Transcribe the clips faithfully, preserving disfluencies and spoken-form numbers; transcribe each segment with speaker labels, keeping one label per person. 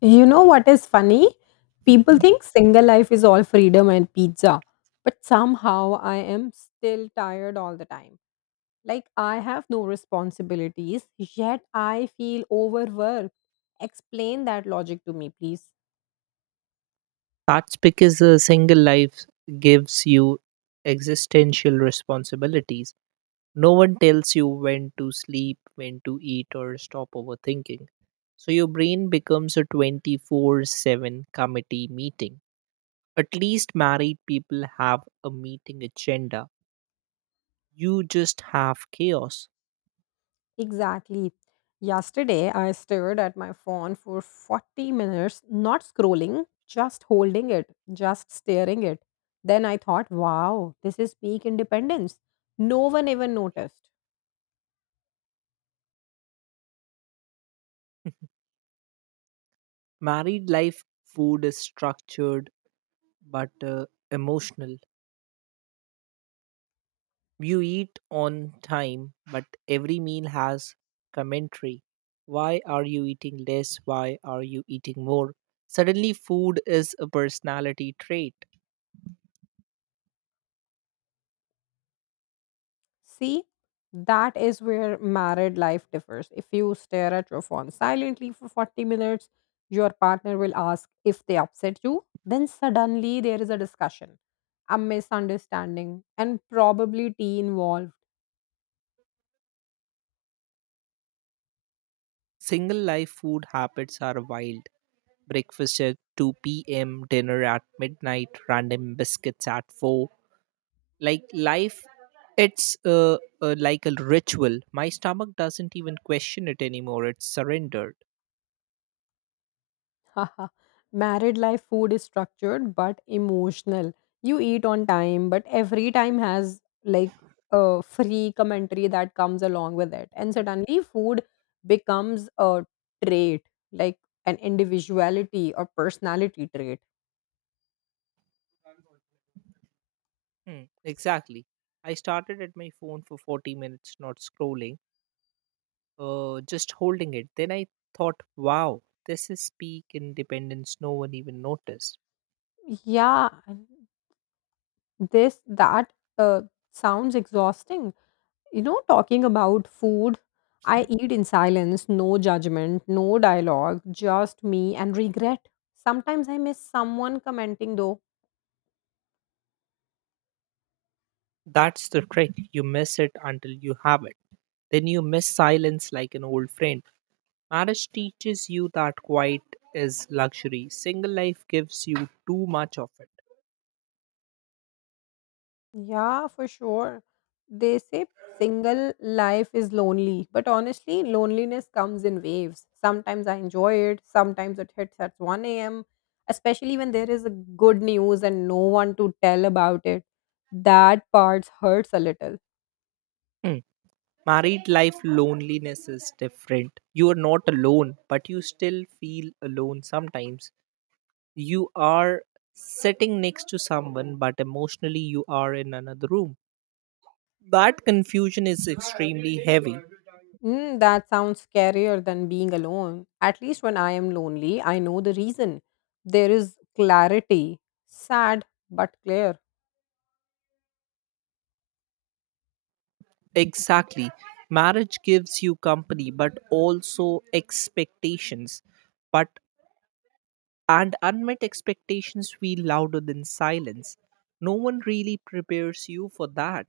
Speaker 1: You know what is funny? People think single life is all freedom and pizza, but somehow I am still tired all the time. Like I have no responsibilities, yet I feel overworked. Explain that logic to me, please.
Speaker 2: That's because a single life gives you existential responsibilities. No one tells you when to sleep, when to eat, or stop overthinking. So your brain becomes a twenty four seven committee meeting. At least married people have a meeting agenda. You just have chaos.
Speaker 1: Exactly. Yesterday, I stared at my phone for forty minutes, not scrolling, just holding it, just staring it. Then I thought, wow, this is peak independence. No one even noticed.
Speaker 2: Married life food is structured but uh, emotional. You eat on time, but every meal has commentary. Why are you eating less? Why are you eating more? Suddenly, food is a personality trait.
Speaker 1: See, that is where married life differs. If you stare at your phone silently for forty minutes, your partner will ask if they upset you. Then suddenly there is a discussion, a misunderstanding, and probably tea involved.
Speaker 2: Single life food habits are wild. Breakfast at two p m, dinner at midnight, random biscuits at four. Like life, it's uh, uh, like a ritual. My stomach doesn't even question it anymore, it's surrendered.
Speaker 1: Haha. Married life food is structured but emotional. You eat on time, but every time has like a free commentary that comes along with it. And suddenly, food becomes a trait, like an individuality or personality trait.
Speaker 2: Hmm, exactly. I started at my phone for forty minutes, not scrolling, uh, just holding it. Then I thought, wow, this is peak independence. No one even noticed.
Speaker 1: Yeah, and this that uh, sounds exhausting. You know, talking about food, I eat in silence, no judgment, no dialogue, just me and regret. Sometimes I miss someone commenting though.
Speaker 2: That's the trick. You miss it until you have it. Then you miss silence like an old friend. Marriage teaches you that quiet is luxury. Single life gives you too much of it.
Speaker 1: Yeah, for sure. They say single life is lonely, but honestly, loneliness comes in waves. Sometimes I enjoy it, sometimes it hits at one a m, especially when there is a good news and no one to tell about it. That part hurts a little.
Speaker 2: Hmm. Married life loneliness is different. You are not alone, but you still feel alone sometimes. You are sitting next to someone, but emotionally you are in another room. That confusion is extremely heavy.
Speaker 1: Mm, that sounds scarier than being alone. At least when I am lonely, I know the reason. There is clarity. Sad, but clear.
Speaker 2: Exactly. Marriage gives you company but also expectations, but and unmet expectations feel louder than silence. No one really prepares you for that.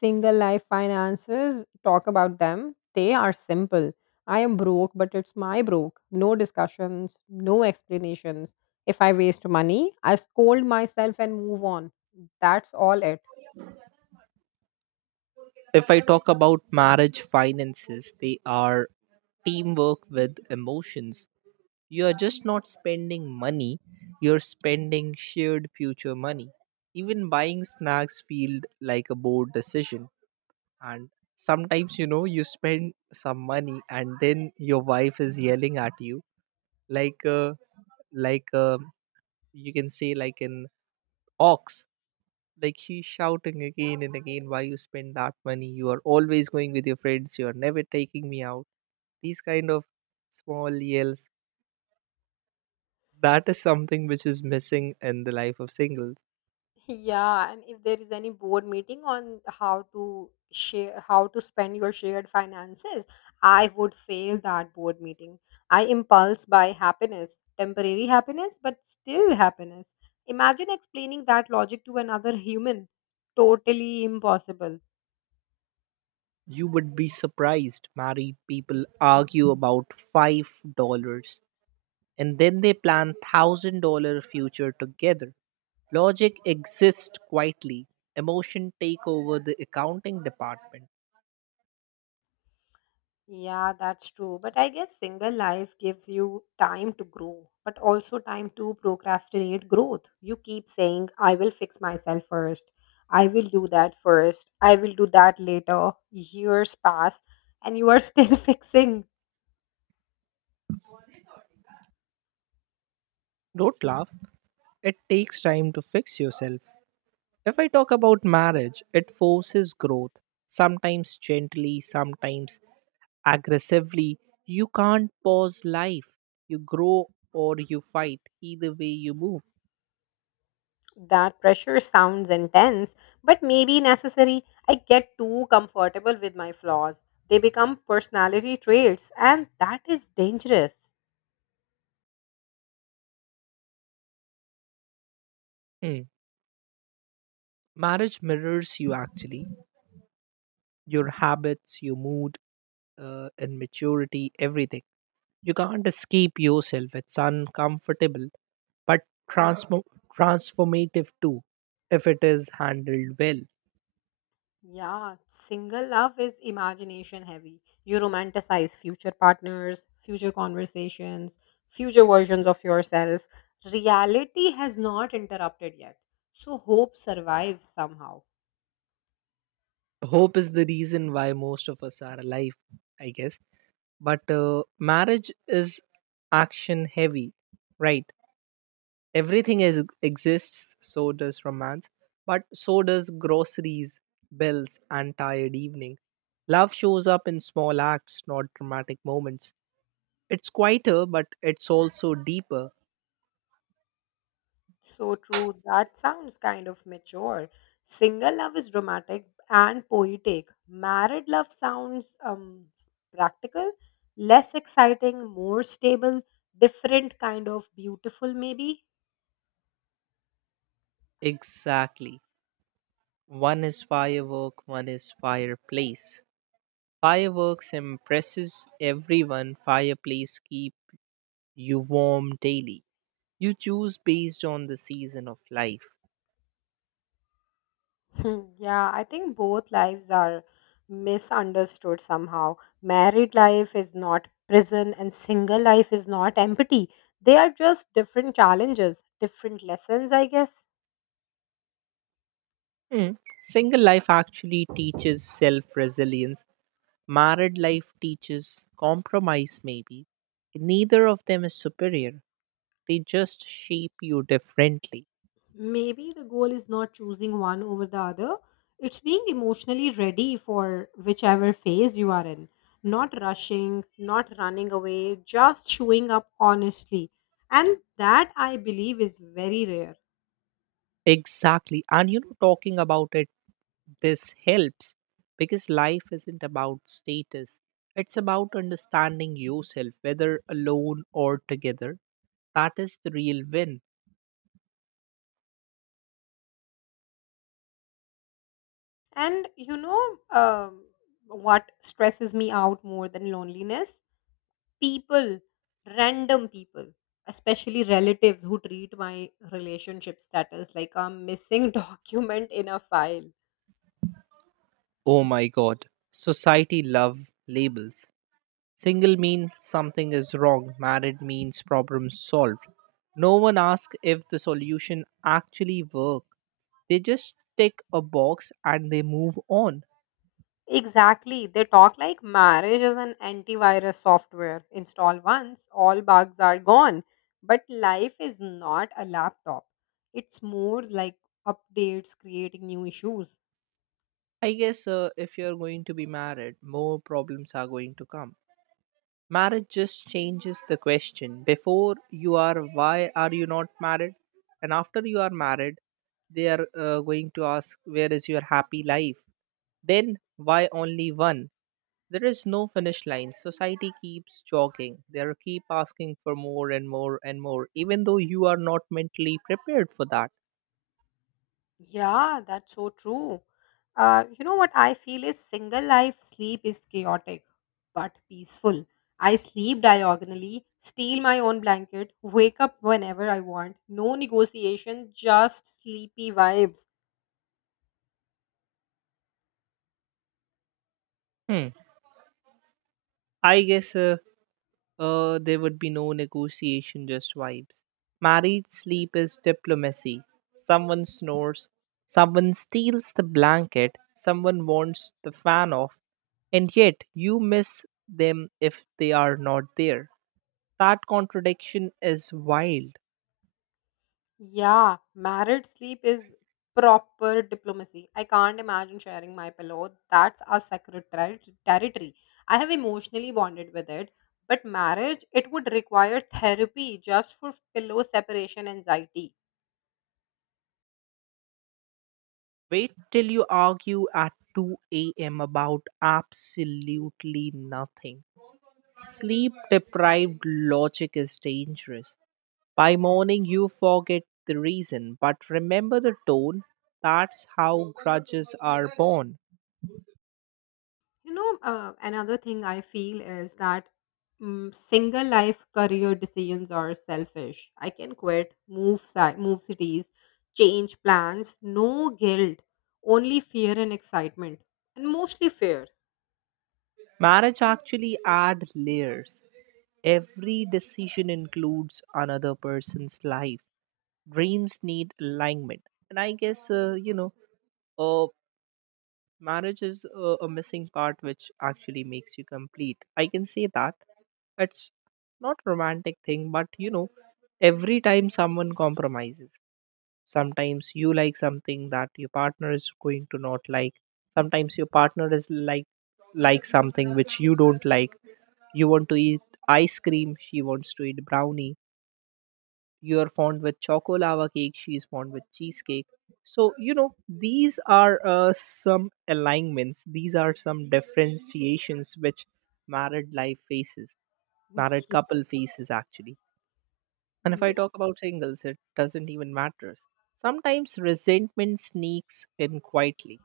Speaker 1: Single life finances, talk about them. They are simple. I am broke, but it's my broke. No discussions, no explanations. If I waste money, I scold myself and move on. That's all it.
Speaker 2: If I talk about marriage finances, they are teamwork with emotions. You are just not spending money, you're spending shared future money. Even buying snacks feel like a bold decision. And sometimes you know you spend some money, and then your wife is yelling at you like uh, like uh, you can say like an ox, like she's shouting again and again, why you spend that money, you are always going with your friends, you are never taking me out. These kind of small yells. That is something which is missing in the life of singles.
Speaker 1: Yeah, and if there is any board meeting on how to share how to spend your shared finances, I would fail that board meeting. I impulse by happiness, temporary happiness, but still happiness. Imagine explaining that logic to another human. Totally impossible.
Speaker 2: You would be surprised. Married people argue about five dollars and then they plan a thousand dollars future together. Logic exists quietly. Emotion take over the accounting department.
Speaker 1: Yeah, that's true. But I guess single life gives you time to grow, but also time to procrastinate growth. You keep saying, I will fix myself first. I will do that first. I will do that later. Years pass and you are still fixing.
Speaker 2: Don't laugh. It takes time to fix yourself. If I talk about marriage, it forces growth. Sometimes gently, sometimes aggressively, you can't pause life. You grow or you fight. Either way, you move.
Speaker 1: That pressure sounds intense, but maybe necessary. I get too comfortable with my flaws. They become personality traits, and that is dangerous.
Speaker 2: Hmm. Marriage mirrors you actually, your habits, your mood, uh, and maturity, everything. You can't escape yourself. It's uncomfortable, but transform- transformative too, if it is handled well.
Speaker 1: Yeah, single love is imagination heavy. You romanticize future partners, future conversations, future versions of yourself. Reality has not interrupted yet. So hope survives somehow.
Speaker 2: Hope is the reason why most of us are alive, I guess. But uh, marriage is action heavy, right? Everything is, exists, so does romance, but so does groceries, bills, and tired evening. Love shows up in small acts, not dramatic moments. It's quieter, but it's also deeper.
Speaker 1: So true. That sounds kind of mature. Single love is dramatic and poetic. Married love sounds um practical, less exciting, more stable, different kind of beautiful maybe.
Speaker 2: Exactly. One is firework, one is fireplace. Fireworks impresses everyone, fireplace keep you warm daily. You choose based on the season of life.
Speaker 1: Hmm. Yeah, I think both lives are misunderstood somehow. Married life is not prison, and single life is not empty. They are just different challenges, different lessons, I guess.
Speaker 2: Hmm. Single life actually teaches self resilience. Married life teaches compromise, maybe. Neither of them is superior. They just shape you differently.
Speaker 1: Maybe the goal is not choosing one over the other, it's being emotionally ready for whichever phase you are in. Not rushing, not running away, just showing up honestly. And that I believe is very rare.
Speaker 2: Exactly. And you know, talking about it, this helps because life isn't about status, it's about understanding yourself, whether alone or together. That is the real win.
Speaker 1: And you know, um, what stresses me out more than loneliness? People, random people, especially relatives who treat my relationship status like a missing document in a file.
Speaker 2: Oh my God. Society love labels. Single means something is wrong, married means problem solved. No one asks if the solution actually work. They just tick a box and they move on.
Speaker 1: Exactly. They talk like marriage is an antivirus software. Install once, all bugs are gone. But life is not a laptop, it's more like updates creating new issues.
Speaker 2: I guess uh, if you're going to be married, more problems are going to come. Marriage just changes the question. Before you are, why are you not married? And after you are married, they are uh, going to ask, where is your happy life? Then, why only one? There is no finish line. Society keeps jogging. They are keep asking for more and more and more, even though you are not mentally prepared for that.
Speaker 1: Yeah, that's so true. Uh, you know what I feel is single life sleep is chaotic but peaceful. I sleep diagonally, steal my own blanket, wake up whenever I want. No negotiation, just sleepy vibes.
Speaker 2: Hmm. I guess uh, uh, there would be no negotiation, just vibes. Married sleep is diplomacy. Someone snores, someone steals the blanket, someone wants the fan off, and yet you miss them if they are not there. That contradiction is wild.
Speaker 1: Yeah, married sleep is proper diplomacy. I can't imagine sharing my pillow. That's our sacred ter- territory. I have emotionally bonded with it, but marriage, it would require therapy just for pillow separation anxiety.
Speaker 2: Wait till you argue at two a m about absolutely nothing. Sleep deprived logic is dangerous. By morning, you forget the reason, but remember the tone. That's how grudges are born.
Speaker 1: You know, uh, another thing I feel is that mm, single life career decisions are selfish. I can quit, move, si- move cities, change plans, no guilt, only fear and excitement, and mostly fear.
Speaker 2: Marriage actually adds layers. Every decision includes another person's life. Dreams need alignment. And I guess, uh, you know, uh, marriage is a, a missing part which actually makes you complete, I can say that. It's not romantic thing, but you know, every time someone compromises, sometimes you like something that your partner is going to not like, sometimes your partner is like like something which you don't like. You want to eat ice cream, she wants to eat brownie. You are fond with choco lava cake, she is fond with cheesecake. So you know, these are uh, some alignments, these are some differentiations which married life faces, married couple faces actually. And if I
Speaker 1: Yeah,
Speaker 2: talk about singles, it doesn't even matter. Sometimes resentment sneaks in quietly.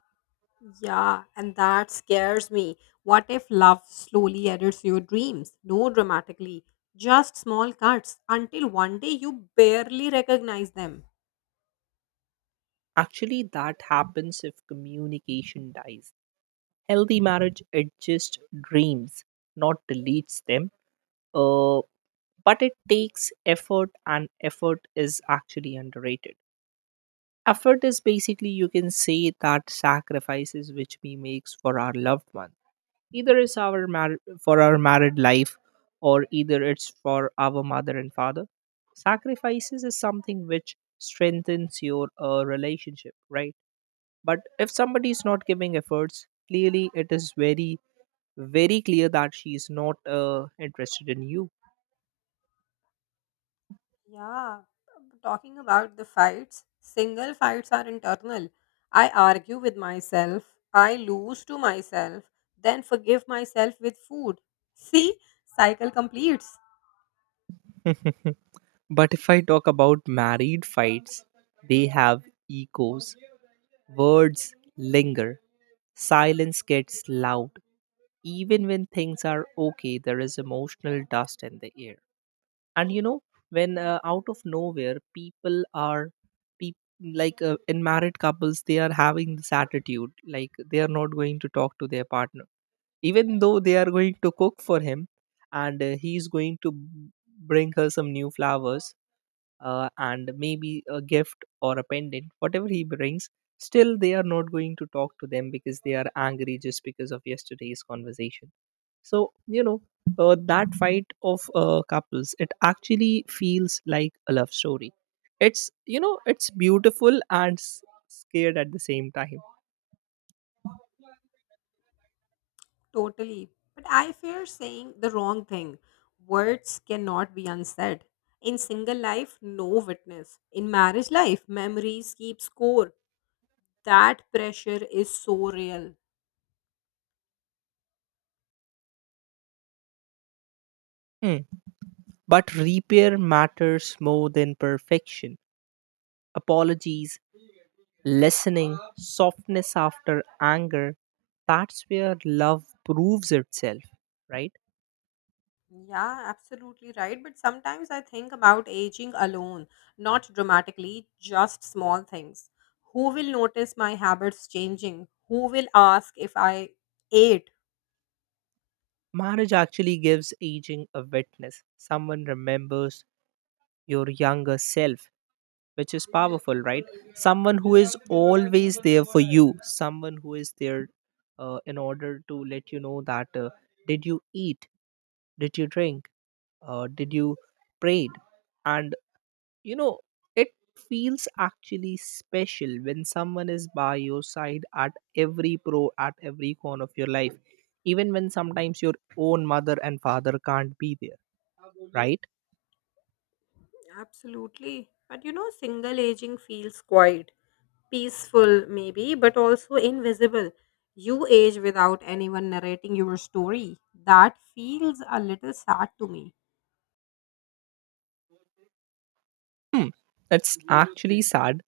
Speaker 1: yeah, and that scares me. What if love slowly edits your dreams? No, dramatically, just small cuts until one day you barely recognize them.
Speaker 2: Actually that happens if communication dies. Healthy marriage it just dreams, not deletes them. uh but it takes effort, and effort is actually underrated. Effort is basically you can say that sacrifices which we makes for our loved one, either it's our mar- for our married life, or either it's for our mother and father. Sacrifices is something which strengthens your uh, relationship, right? But if somebody is not giving efforts, clearly it is very very clear that she is not uh, interested in
Speaker 1: Yeah, talking about the fights, single fights are internal. I argue with myself, I lose to myself, then forgive myself with food. See, cycle completes.
Speaker 2: you. But if I talk about married fights, they have echoes, words linger, silence gets loud. Even when things are okay, there is emotional dust in the air. And you know, when uh, out of nowhere, people are peop like uh, in married couples, they are having this attitude like they are not going to talk to their partner, even though they are going to cook for him, and uh, he is going to b- bring her some new flowers, uh, and maybe a gift or a pendant, whatever he brings, still they are not going to talk to them because they are angry just because of yesterday's conversation. So, you know, uh, that fight of uh, couples, it actually feels like a love story. It's, you know, it's beautiful and s- scared at the same time.
Speaker 1: Totally. But I fear saying the wrong thing. Words cannot be unsaid. In single life, no witness. In marriage life, memories keep score. That pressure is so real.
Speaker 2: Hmm. But repair matters more than perfection. Apologies, listening, softness after anger. That's where love proves itself, right?
Speaker 1: Yeah, absolutely right. But sometimes I think about aging alone, not dramatically, just small things. Who will notice my habits changing? Who will ask if I ate?
Speaker 2: Marriage actually gives aging a witness. Someone remembers your younger self, which is powerful, right? Someone who is always there for you, someone who is there uh, in order to let you know that uh, did you eat, did you drink, uh, did you prayed, and you know, it feels actually special when someone is by your side at every pro at every corner of your life, even when sometimes your own mother and father can't be there, right?
Speaker 1: Absolutely. But you know, single aging feels quiet, peaceful maybe, but also invisible. You age without anyone narrating your story. That feels a little sad to me.
Speaker 2: That's actually sad.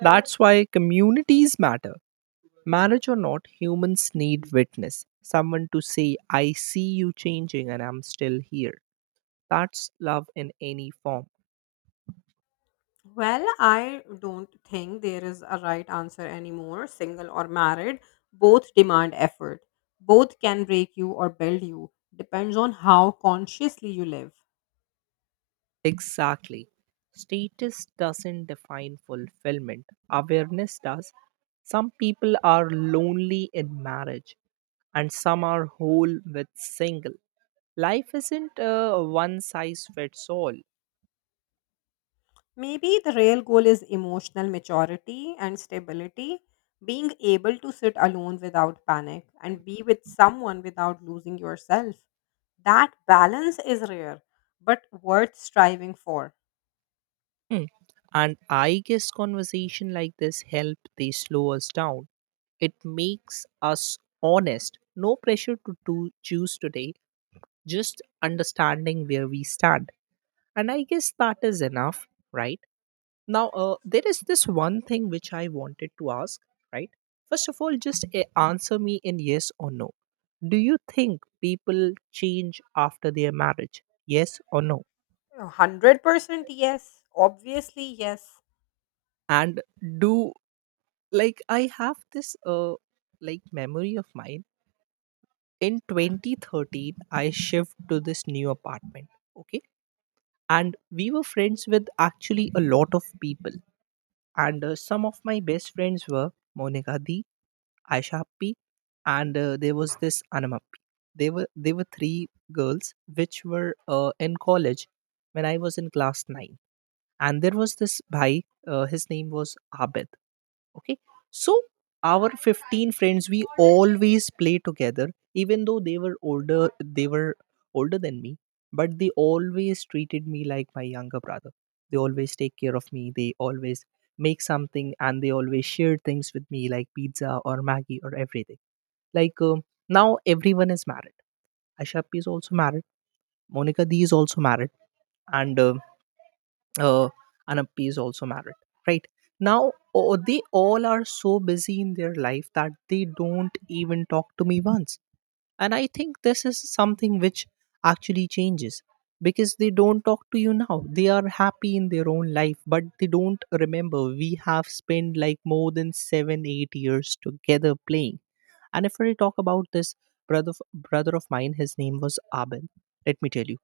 Speaker 2: That's why communities matter. Marriage or not, humans need witness. Someone to say, I see you changing and I'm still here. That's love in any form.
Speaker 1: Well, I don't think there is a right answer anymore, single or married. Both demand effort. Both can break you or build you. Depends on how consciously you live.
Speaker 2: Exactly. Status doesn't define fulfillment, awareness does. Some people are lonely in marriage, and some are whole with single. Life isn't a one size fits all.
Speaker 1: Maybe the real goal is emotional maturity and stability, being able to sit alone without panic and be with someone without losing yourself. That balance is rare, but worth striving for.
Speaker 2: Mm. And I guess conversation like this help, they slow us down. It makes us honest. No pressure to do, choose today, just understanding where we stand. And I guess that is enough, right? Now, uh, there is this one thing which I wanted to ask, right? First of all, just uh, answer me in yes or no. Do you think people change after their marriage? Yes or no?
Speaker 1: one hundred percent yes. Obviously, yes.
Speaker 2: And do, like, I have this, uh, like, memory of mine. In twenty thirteen, I shifted to this new apartment, okay? And we were friends with actually a lot of people. And uh, some of my best friends were Monica, Aisha Appi, and uh, there was this Anam Appi. They were they were three girls which were uh, in college when I was in class nine, and there was this bhai. Uh, his name was Abid, okay, so our fifteen friends we always play together, even though they were older, they were older than me, but they always treated me like my younger brother. They always take care of me, they always make something and they always share things with me like pizza or maggie or everything. Like um, now everyone is married. Ashap is also married, Monica d is also married, and uh, uh, Anappi is also married, right? Now, oh, they all are so busy in their life that they don't even talk to me once. And I think this is something which actually changes because they don't talk to you now. They are happy in their own life, but they don't remember we have spent like more than seven, eight years together playing. And if I talk about this brother of, brother of mine, his name was Abel. Let me tell you,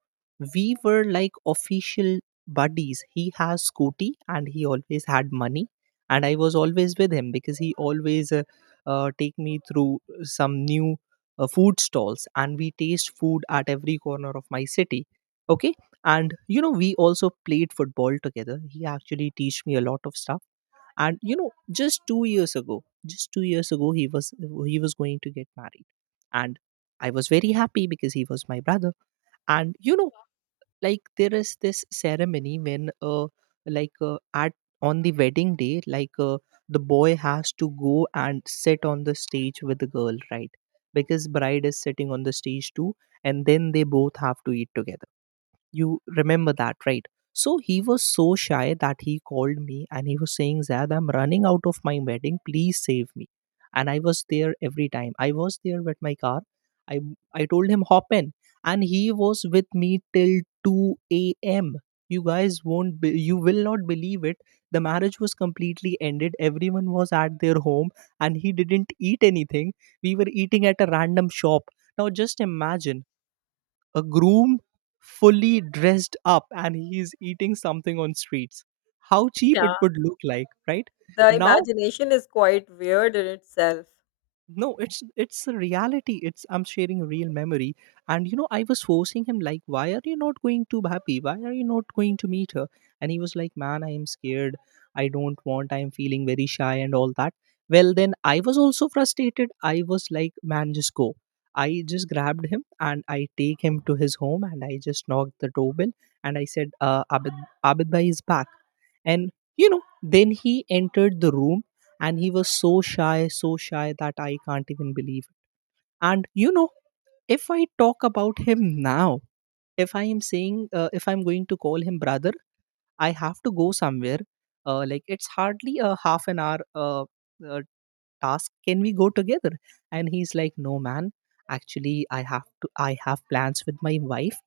Speaker 2: we were like official buddies. He has Scooty, and he always had money, and I was always with him because he always uh, uh, take me through some new uh, food stalls, and we taste food at every corner of my city. Okay, and you know we also played football together. He actually teach me a lot of stuff. And you know, just two years ago, just 2 years ago he was he was going to get married, and I was very happy because he was my brother. And you know, like, there is this ceremony when uh like uh, at on the wedding day, like uh, the boy has to go and sit on the stage with the girl, right? Because bride is sitting on the stage too, and then they both have to eat together. You remember that, right? So he was so shy that he called me and he was saying, Zad, I'm running out of my wedding. Please save me. And I was there every time. I was there with my car. I I told him hop in, and he was with me till two a m. You guys won't. Be, you will not believe it. The marriage was completely ended. Everyone was at their home, and he didn't eat anything. We were eating at a random shop. Now just imagine a groom fully dressed up and he's eating something on streets. How cheap
Speaker 1: Yeah,
Speaker 2: it would look like, right?
Speaker 1: the
Speaker 2: now
Speaker 1: imagination is quite weird in itself.
Speaker 2: no, it's it's a reality. It's I'm sharing a real memory. And you know, I was forcing him like, why are you not going to happy, why are you not going to meet her? And he was like, man, I am scared, I don't want, I am feeling very shy and all that. Well, then I was also frustrated. I was like, man, just go. I just grabbed him and I take him to his home and I just knocked the doorbell, and I said, uh, Abid, Abid bhai is back. And, you know, then he entered the room, and he was so shy, so shy that I can't even believe it. And you know, if I talk about him now, if I am saying, uh, if I'm going to call him brother, I have to go somewhere, uh, like it's hardly a half an hour uh, uh, task, can we go together? And he's like, no man, actually I have to, I have plans with my wife.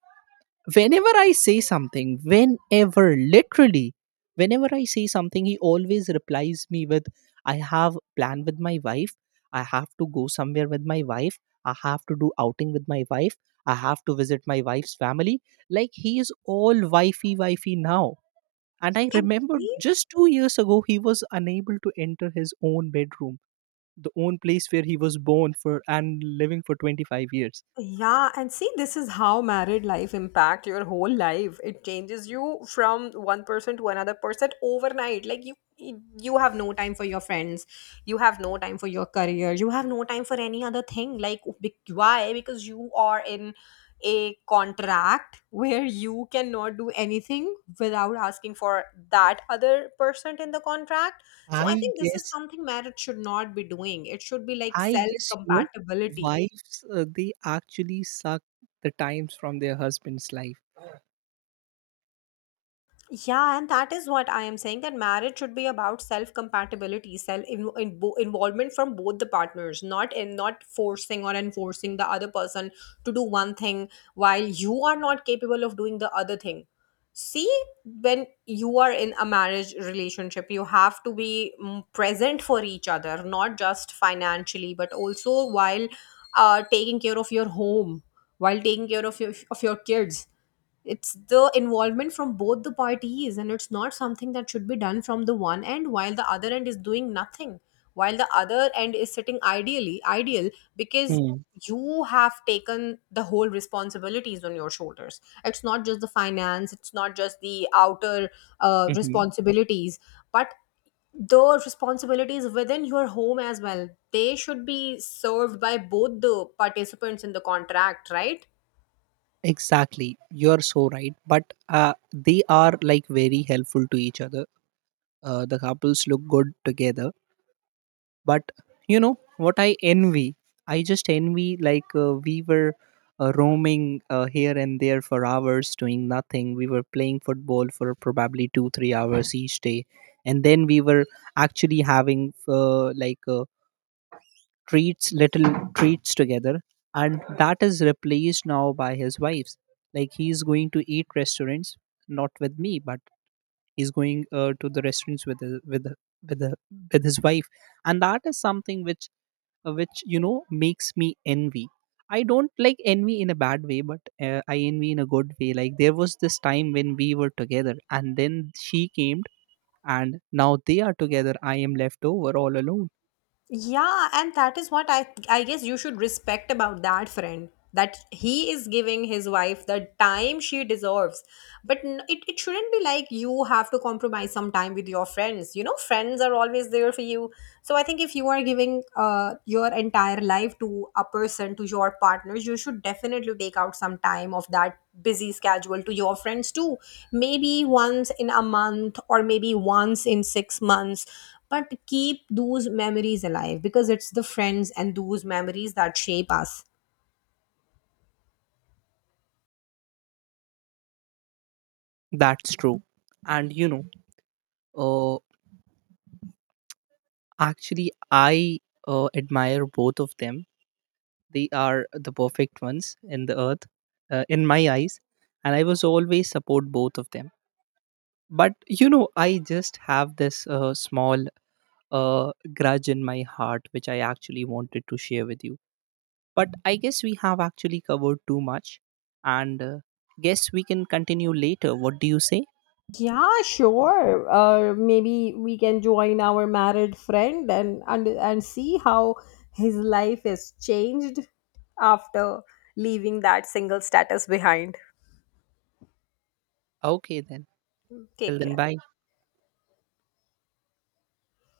Speaker 2: Whenever I say something, whenever, literally, whenever I say something, he always replies me with, I have plan with my wife, I have to go somewhere with my wife, I have to do outing with my wife, I have to visit my wife's family. Like, he is all wifey wifey now. And I
Speaker 1: And
Speaker 2: remember,
Speaker 1: see,
Speaker 2: just two years ago he was unable to enter his own bedroom, the own place where he was born for and living for twenty-five years.
Speaker 1: yeah, and see, this is how married life impact your whole life. It changes you from one person to another person overnight. Like you, you have no time for your friends. You have no time for your career. You have no time for any other thing. Like be- why? Because you are in a contract where you cannot do anything without asking for that other person in the contract. So I
Speaker 2: i
Speaker 1: think this is
Speaker 2: guess
Speaker 1: something marriage should not be doing. It should be like
Speaker 2: I
Speaker 1: self
Speaker 2: guess, you know,
Speaker 1: compatibility.
Speaker 2: wives uh, they actually suck the times from their husband's life.
Speaker 1: Yeah, and that is what I am saying, that marriage should be about self compatibility, self in, in, bo- involvement from both the partners, not in not forcing or enforcing the other person to do one thing while you are not capable of doing the other thing. See, when you are in a marriage relationship, you have to be mm, present for each other, not just financially, but also while uh, taking care of your home, while taking care of your, of your kids. It's the involvement from both the parties, and it's not something that should be done from the one end while the other end is doing nothing, while the other end is sitting ideally ideal, because
Speaker 2: Hmm.
Speaker 1: you have taken the whole responsibilities on your shoulders. It's not just the finance, it's not just the outer uh,
Speaker 2: Mm-hmm.
Speaker 1: responsibilities, but the responsibilities within your home as well, they should be served by both the participants in the contract, right?
Speaker 2: Exactly, you're so right. But uh, they are like very helpful to each other. Uh, the couples look good together, but you know what I envy, I just envy, like, uh, we were uh, roaming uh, here and there for hours doing nothing. We were playing football for probably two three hours each day, and then we were actually having, uh, like uh, treats, little treats together. And that is replaced now by his wife's. Like, he's going to eat restaurants, not with me, but he's going uh, to the restaurants with his, with with the, with his wife. And that is something which uh, which you know makes me envy. I don't like envy in a bad way, but uh, I envy in a good way. Like, there was this time when we were together and then she came, and now they are together. I am left over all alone.
Speaker 1: Yeah, and that is what I I guess you should respect about that friend, that he is giving his wife the time she deserves. But n- it, it shouldn't be like you have to compromise some time with your friends. You know, friends are always there for you. So I think if you are giving uh, your entire life to a person, to your partners, you should definitely take out some time of that busy schedule to your friends too. Maybe once in a month or maybe once in six months, but keep those memories alive, because it's the friends and those memories that shape us.
Speaker 2: That's true. And you know, uh, actually I uh, admire both of them. They are the perfect ones in the earth, uh, in my eyes. And I was always support both of them. But you know, I just have this uh, small uh, grudge in my heart, which I actually wanted to share with you. But I guess we have actually covered too much, and uh, guess we can continue later. What do you say?
Speaker 1: Yeah, sure. Uh, maybe we can join our married friend, and, and and see how his life is changed after leaving that single status behind.
Speaker 2: Okay, then. Till
Speaker 1: Take
Speaker 2: then,
Speaker 1: care.
Speaker 2: bye.